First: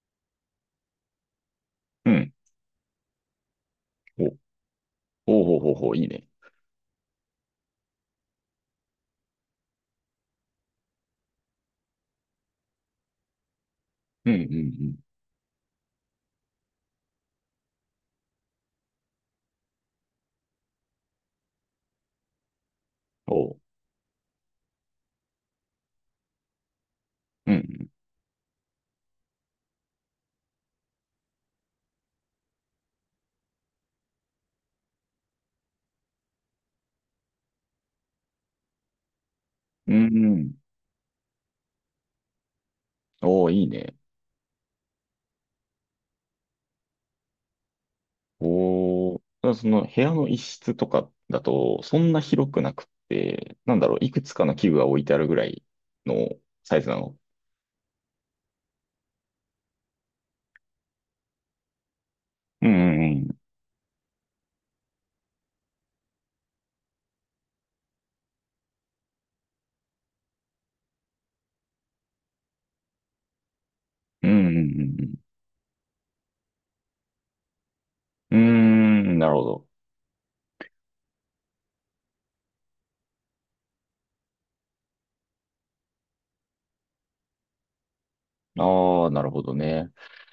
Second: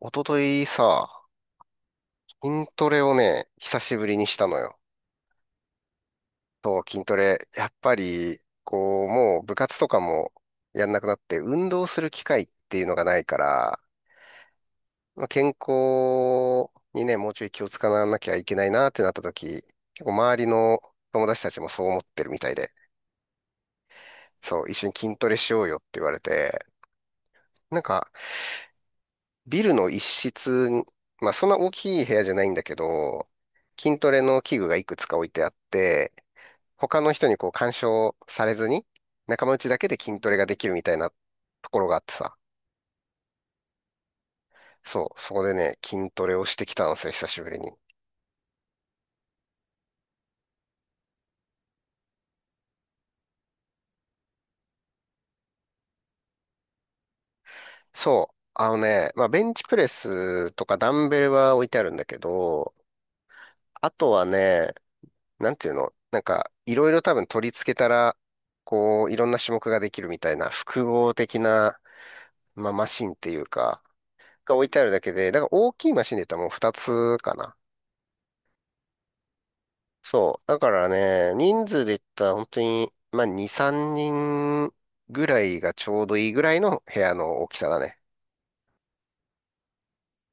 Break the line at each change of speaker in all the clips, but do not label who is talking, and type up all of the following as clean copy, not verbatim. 一昨日さ、
うん。
筋トレをね、久しぶりにし
お、
たのよ。
おうほうほうほう、いいね。
そう、筋トレ。やっぱり、こう、もう部活とかもやんなくなって、運動する機会っていうのがないから、
うん、うん、うん。
まあ健康にね、もうちょい気を使わなきゃいけないなってなった時、結構周りの友達たちもそう思ってるみたいで、
おう、
そう、一緒に筋トレしようよって言われて、
う
なん
ん、
か、ビルの一室に、まあそんな大きい部屋じゃないんだけど、筋トレの器具がいくつか置いてあって、他の人にこう干渉されずに、仲間内だけ
う
で
ん、
筋ト
う
レが
ん。
できるみたいなところがあってさ。
おーいいね。
そう、そこでね、筋トレをしてきたんですよ、久しぶりに。
おー、ただその部屋の一室とかだと、そんな広くなくって、なんだろう、いくつかの器具が置いてあるぐらいのサイズなの。
そう、あのね、まあ、ベンチプレスとかダンベルは置いてあるんだけ
うん、
ど、
うん、
あとはね、なんていうの、なんか、いろいろ多分取り付けたら、こう、いろんな種目ができるみたいな、複合的な、まあ、マシンっていうか、
うん。う
が
ん、
置いてあるだ
う
け
ん、
で、だから大きいマシンで言ったらもう2つかな。
うん。うん、うーん、なるほど。
そう。だからね、人数で言ったら本当に、まあ、2、3人ぐらいがちょうどいいぐらいの部屋の大きさだね。
ああ、なるほどね。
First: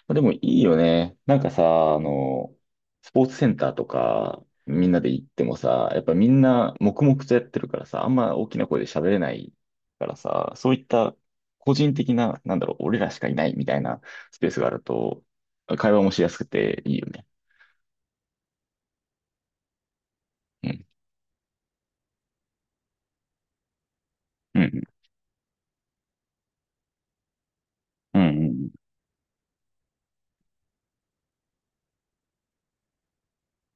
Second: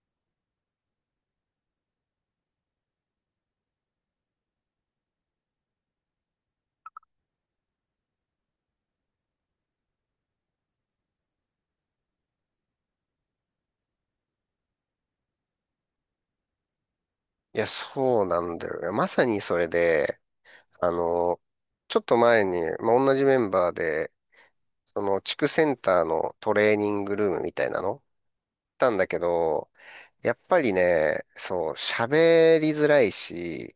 まあでもいいよね。なんかさ、スポーツセンターとか、みんなで行ってもさ、やっぱみんな黙々とやってるからさ、あんま大きな声で喋れないからさ、そういった個人的な、なんだろう、俺らしかいないみたいなスペースがあると、会話もしやすくていいよね。
いや、そうなんだよね。まさにそれで、
うん。
あの、ちょっと前に、まあ、同じメンバーで、
うん。
その地区センターのトレーニングルームみたいなの行っ
うん。うん。
たんだけど、やっぱりね、そう、喋りづらいし、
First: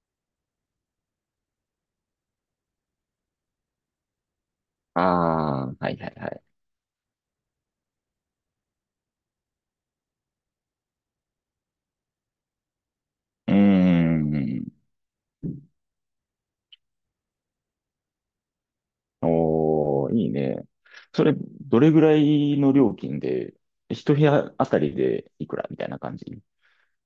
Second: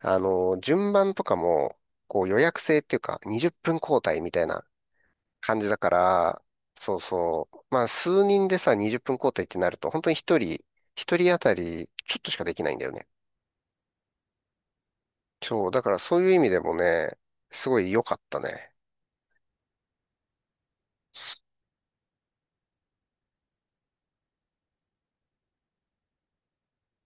あの、順番とかも、こう予約制っていうか、20分交代みたいな
あ
感
あ、
じ
は
だか
いはいは
ら、
い。
そうそう。まあ、数人でさ、20分交代ってなると、本当に一人当たり、ちょっとしかできないんだよね。
うーん。
そう、だからそういう意味でもね、すごい良かったね。
おー、いいね。それ、どれぐらいの料金で、一部屋あたりでいくらみたいな感じ？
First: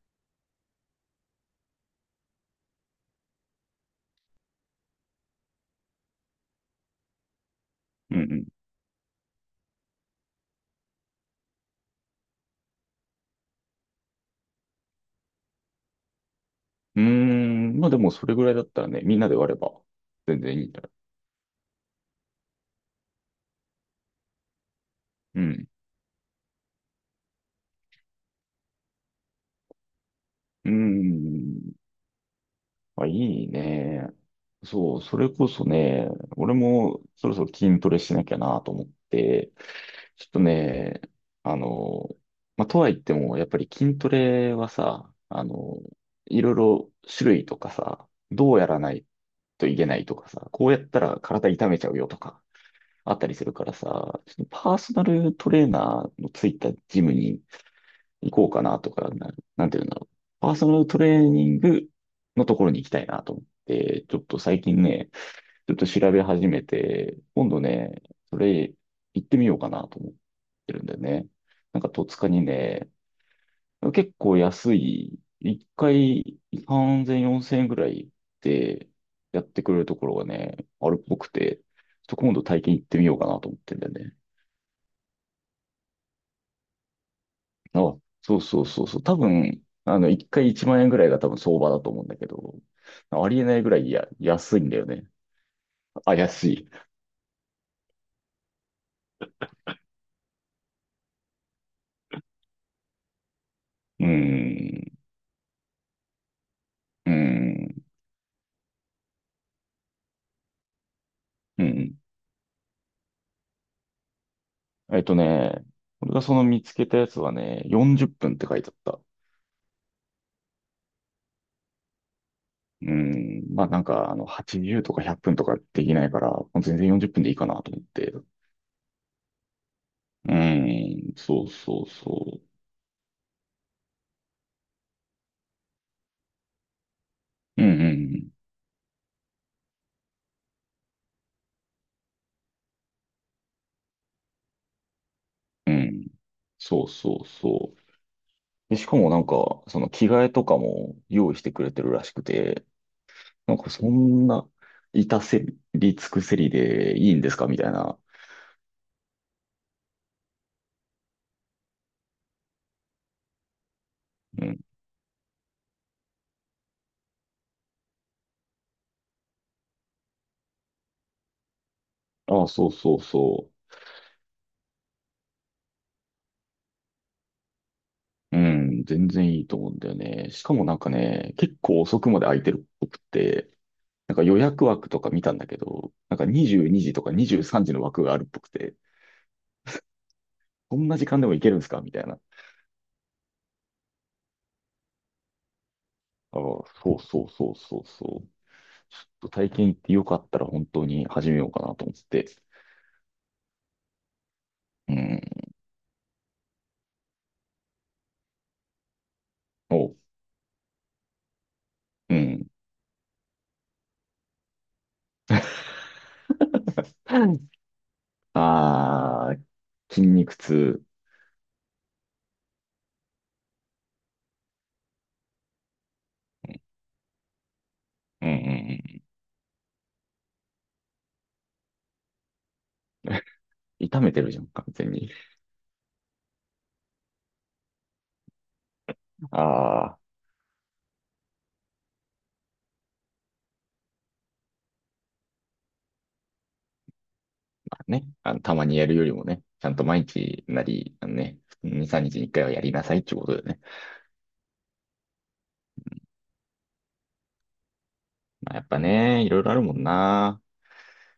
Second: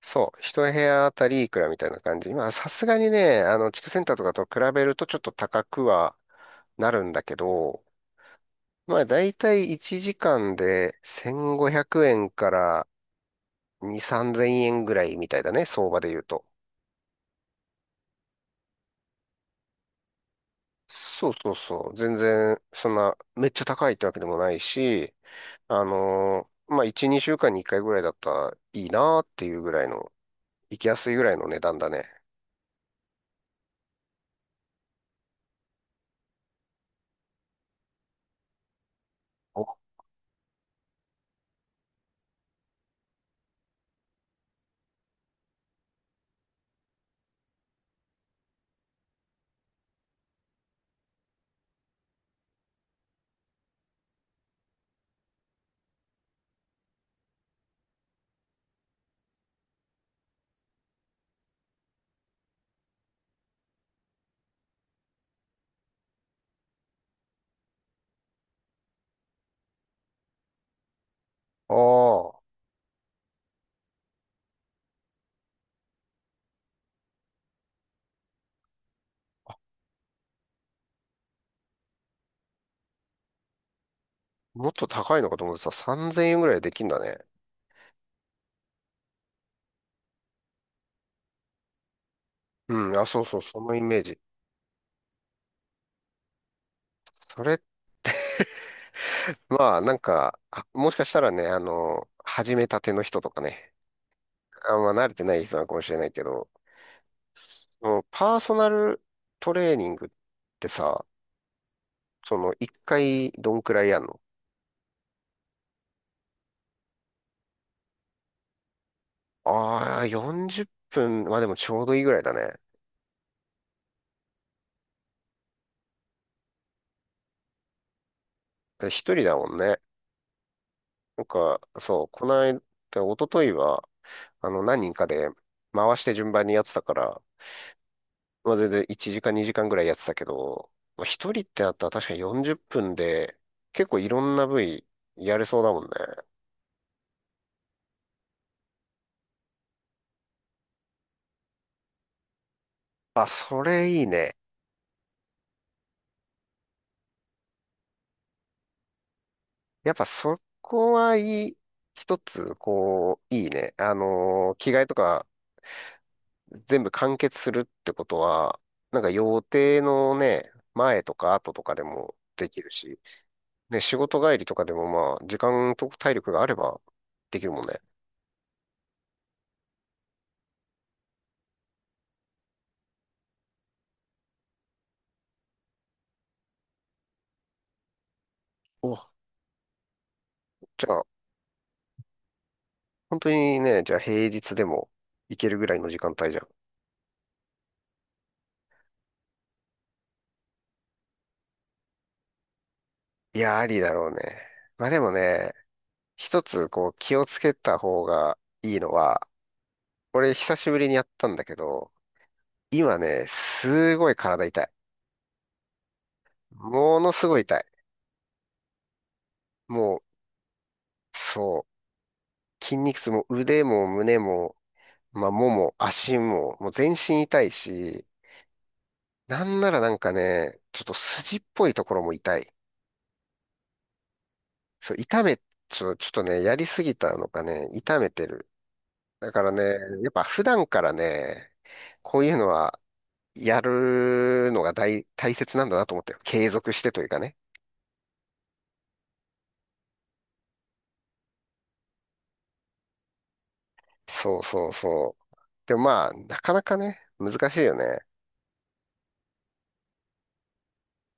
そう、一部屋あたりいくらみたいな感じ。まあ、さすがにね、あの、地区センターとかと比べるとちょっと高くはなるんだけど、
うん、
まあ、だいたい1時間で1500円から2、3000円ぐらいみたいだね、相場で言うと。
うん。うーん、まあでもそれぐらいだったらね、みんなで割れば全然いいんだ。
そうそうそう。全然、そんな、めっちゃ高いってわけでもないし、
うん。
まあ、1、2週間に1回ぐらいだったらいいなーっていうぐらいの、
うー
行きやすいぐらいの値
ん。
段だね。
あ、いいね。そう、それこそね、俺もそろそろ筋トレしなきゃなと思って、
お、
ちょっとね、あの、まあ、とはいっても、やっぱり筋トレはさ、いろいろ種類とかさ、どうやらないといけないとかさ、こうやったら体痛めちゃうよとか、あったりするからさ、ちょっとパーソナルトレーナーのついたジムに行こうかなとか、なんていうんだろう。パーソナルトレーニングのところに行きたいなと思って、ちょっと最近ね、ちょっと調べ始めて、今度ね、それ行ってみようかなと思ってるんだよね。
あ
なんか戸塚
あ、
にね、結構安い、一回3 0 0 4000円ぐらいでやってくれるところがね、あるっぽくて、ちょっと今度体験行ってみようかなと思ってんだよね。
もっと高いのかと思ってた。3000円ぐらいできんだね。
あ、そうそうそうそう。多分、一回1万円ぐらいが多分相場だと思うんだけど、
うん、あ、そう
あ
そ
り
う、
えな
そ
いぐ
の
ら
イ
い
メージ。
安いんだよね。あ、安い。
それ、まあ、なんか、あもしかしたらね、あの始めたての人とかね、
うー
あんま
ん、
慣れてない人なのかもしれないけど、
うー
そ
ん、
のパーソナルトレーニングってさ、
うん。
その、1回どんくらいやんの？
えっとね、俺がその見つけたやつはね、40分っぷんって書いてあった。
ああ、40分、まあでもちょうどいいぐらいだね。
うーん、まあなんか、80とか100分とかできないから、もう全然40分でいいかなと思って。う
で一人だもんね。
ーん、
なん
そう
か、
そう
そう、この
そ
間、一昨日は、あの、何人かで回して順番にやってたから、
う。うん、
まあ全然1時間2時間ぐらいやってたけど、まあ一人ってなったら確かに40分で、結構いろんな部位やれそう
う
だ
ん、
もん
う
ね。
ん。そうそうそう。で、しかもなんか、その着替えとかも用意してくれてるらしくて、
あ、
なん
そ
か
れ
そ
いい
ん
ね。
な、至せり尽くせりでいいんですかみたいな。
やっぱそこはいい、一つ、こう、いいね。
うん。
着替えとか全部完結するってことは、なんか予定のね、前とか後とかでも
あ
で
あ、
き
そ
る
うそ
し、
うそ
ね仕事帰りとかでもまあ、時間と体力があればできるもんね。
う。うん、全然いいと思うんだよね。しかもなんかね、結構遅くまで空いてるっぽくって、なんか予約枠とか見たんだけど、なんか22時とか23時の枠があるっぽくて、
お、
こ
じ
ん
ゃ
な
あ、
時間でも行けるんですかみたいな。
本当にね、じゃあ平日でも行けるぐらいの時間帯じ
あ
ゃ
あ、
ん。
そうそうそうそうそう。ちょっと体験行ってよかったら本当に始めようかなと思って。
いや、ありだろうね。まあ
う
でも
ん、
ね、一つこう気をつけた方がいいのは、
お、
俺久しぶりにやったんだけど、
うん。
今ね、すごい体痛い。ものすごい痛い。
ああ、
もう、
筋肉痛。
そう筋肉痛も腕も胸も、まあ、もも、足も、もう全身痛いし、
うん、うん、
なんならなんかね、ちょっと筋っぽいところも痛い。
うん。痛めてるじゃん、完全
そう、
に。
ちょっとね、やりすぎたのかね、痛めてる。だからね、
ああ、
やっぱ普段からね、こういうのはやるのが大切なんだなと思ったよ。継続してというかね。
ね。たまにやるよりもね、ちゃんと毎日なり、2、3日に1回はやりなさいってことでね。
そうそうそう。でもまあ、なかなかね、難しいよね。
まあ、やっぱね、いろいろあるもんな。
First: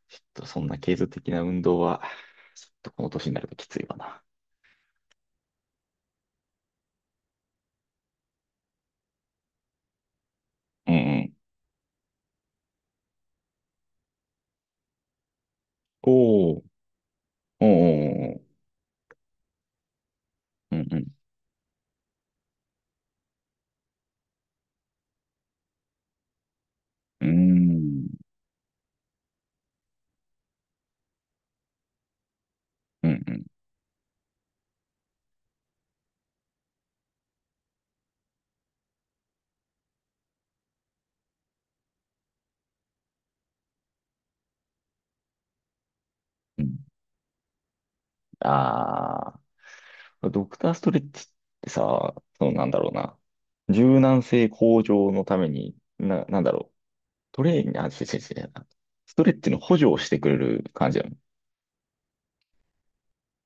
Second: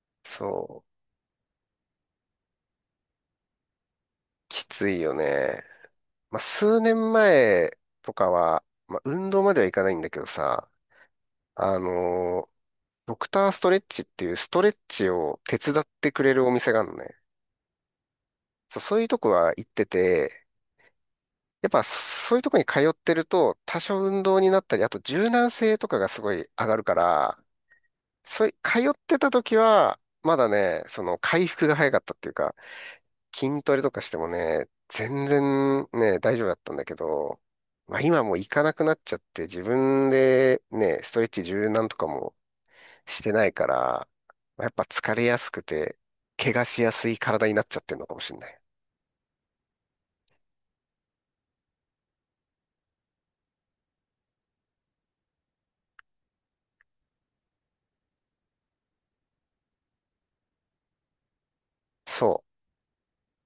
ちょっとそんな
そう、
継続的な運動は、ちょっとこの年になるときついわな。
きついよね。まあ、数年前とかは、まあ、運動まではいかないんだけどさ、
うん、うん、
あのードクターストレッチっていうストレッチを手伝ってくれるお
おー、
店があるのね。
おー、おー、おー、
そう、そういうとこは行ってて、
うん、うん、
やっぱそういうとこに通ってると多少運動になったり、あと柔軟性とかがすごい上がるか
うー
ら、
ん、
そうい、通ってた時は、まだね、その回復が早かったっていうか、
うん、うん、
筋トレとかしてもね、全然ね、大丈夫だったんだけど、まあ今もう行かなくなっちゃって自分でね、ストレッチ柔軟とかもしてないから、まあやっぱ疲れやすくて、怪
う
我
ん、
しやすい体になっちゃってるのかもしれない。
ああ、ドクターストレッチってさ、なんだろうな。柔軟性向上のために、なんだろう。トレーニング、あ、違う違う違う。ストレッチの補助をしてくれる感じだよ。
そ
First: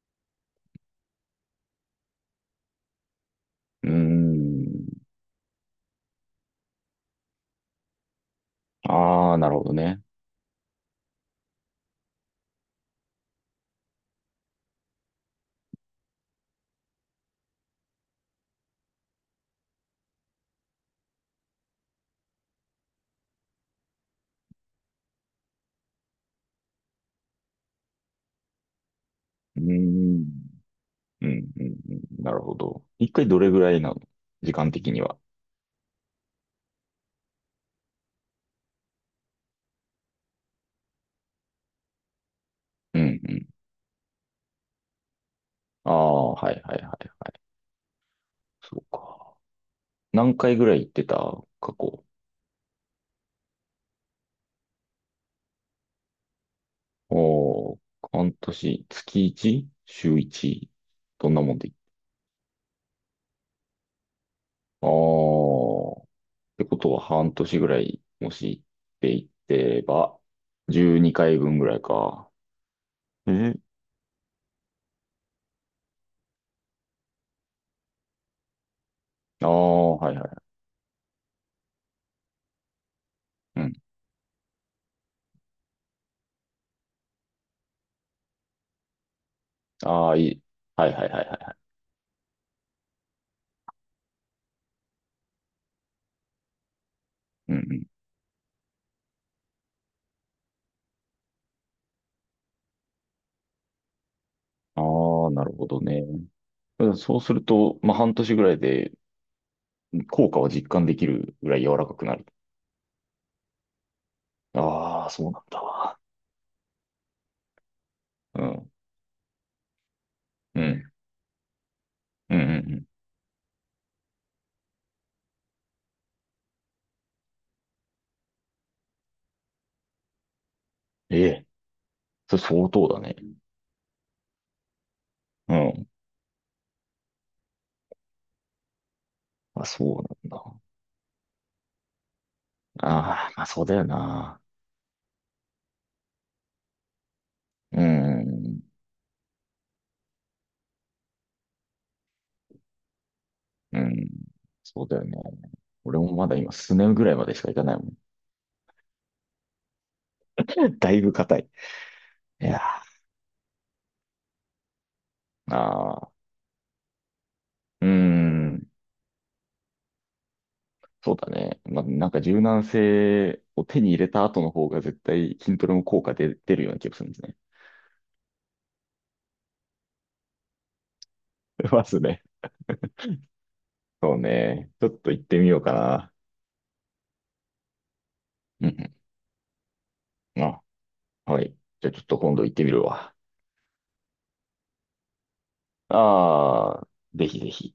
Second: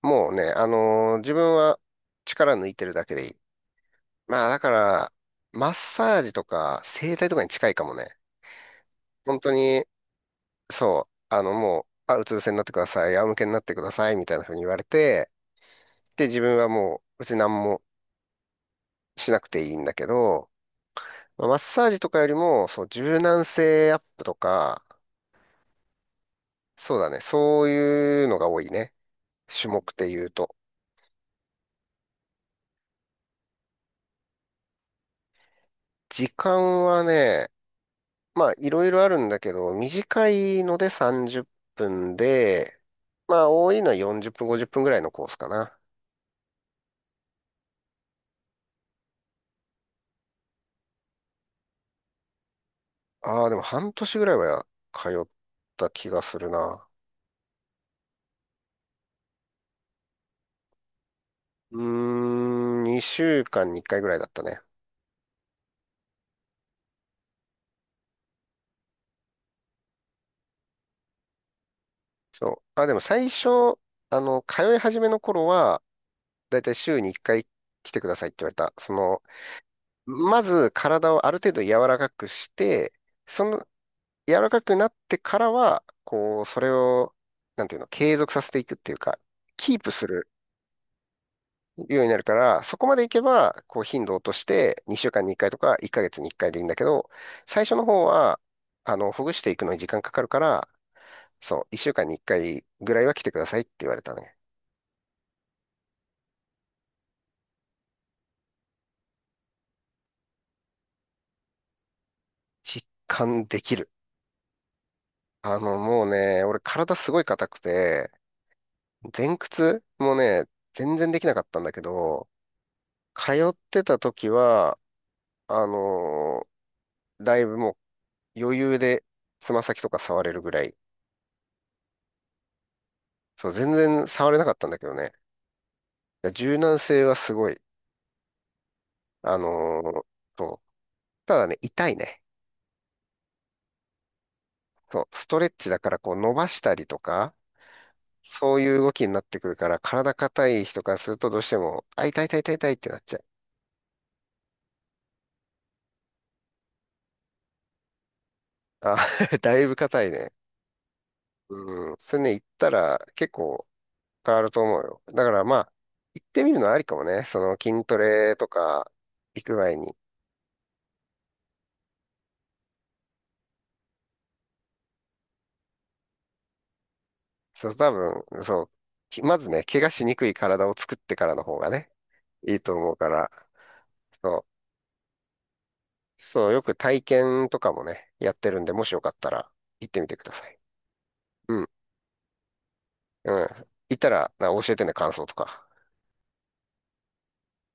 う。もうね、自分は力抜いてるだけでいい。
うー
まあだか
ん。
ら、マッサージとか整体とかに近いかもね。
ああ、
本
な
当
るほど
に、
ね。
そう、あのもう、あ、うつ伏せになってください、仰向けになってください、みたいな風に言われて、自分はもう別に何もしなくていいんだけど、まあマッサージとかよりも、そう、柔軟性アップとか、そうだね、そういうのが多いね。
うー
種目で言
ん。
うと。
うん、うん、うん。なるほど。一回どれぐらいなの時間的には？
時間はね、まあいろいろあるんだけど、短いので30分で、
うん、う
ま
ん。
あ多いのは40分、50分ぐらいのコースかな。
ああ、はい、はい、はい、はい。そうか。何回ぐらい行ってた過去？
ああ、でも半年ぐらいは通った気がするな。
おー、半年、月 1？ 週 1？ どんなもんで？
うーん、2週間に1回ぐらいだったね。
ああ、ってことは半年ぐらい、もし行っていってば、12回分ぐらいか。
そう。あ、でも最初、
え、
あの、通い始めの頃は、だいたい週に1回来てくださいって言われた。その、
ああ、はいは
ま
い。
ず体をある程度柔らかくして、そ
う
の、
ん。
柔らかくなってからは、こう、それを、なんていうの、継続させていくっていうか、キープす
ああ、い
る
い。はい、はい、はい、はい、はい。
ようになるから、そこまでいけば、こう、頻度を落として、2週間に1回とか、1ヶ月に1回でいいんだけど、
うん、
最初
う
の
ん。
方は、あの、ほぐしていくのに時間かかるから、そう、1週間に1回ぐらいは来てくださいって言われたね。
ああ、なるほどね。そうすると、まあ、半年ぐらいで効果を実感できるぐらい柔らかくなる？
実感できる。
ああ、そうなん
あ
だ
の、
わ。
もうね、俺体すごい硬くて、
うん。
前屈もね、
うん。
全然できなかったんだけど、
うん、うん、うん。
通ってた時は、あのだいぶもう余裕でつま先とか触れるぐらい。
ええ。それ相当だね。
そう、全然触れなかったんだけどね。
うん。
柔軟性はすごい。あ
あ、
の
そうな
ー
ん
そ
だ。
う。ただね、痛いね。
ああ、まあそうだよな。
そう、ストレッチだからこう伸ばしたりとか、
う
そう
ん。
いう動きになってくるから、体硬い人からするとどうしても、あ、痛い痛い痛い痛いってなっちゃう。
うん。そうだよね。俺もまだ今、スネぐらいまでしか行かないもん。
あ、だいぶ硬いね。
だいぶ硬い。
うん。それね、行
い
っ
や
たら結構変わると思うよ。だから
ー、
まあ、
あ
行
あ、
ってみるのはありかもね。その筋
うー
トレと
ん。
か行く前に。
そうだね。まあ、なんか柔軟性を手に入れた後の方が絶対筋トレも効果出るような気がするんですね。
そう、多分、そう、まずね、怪我しにくい体を作ってからの方が
ま
ね、
すね。
いいと思うから、
そう
そ
ね。ちょっと行ってみようかな。
う、そう、よく体験とかもね、やってるん
う
で、もし
ん、
よかったら行ってみてくだ
うん。
さい。
あ、はい。
うん。
じゃあちょっと今度行ってみるわ。
うん。行ったら、教えてね、感想とか。
ああ、ぜひぜひ。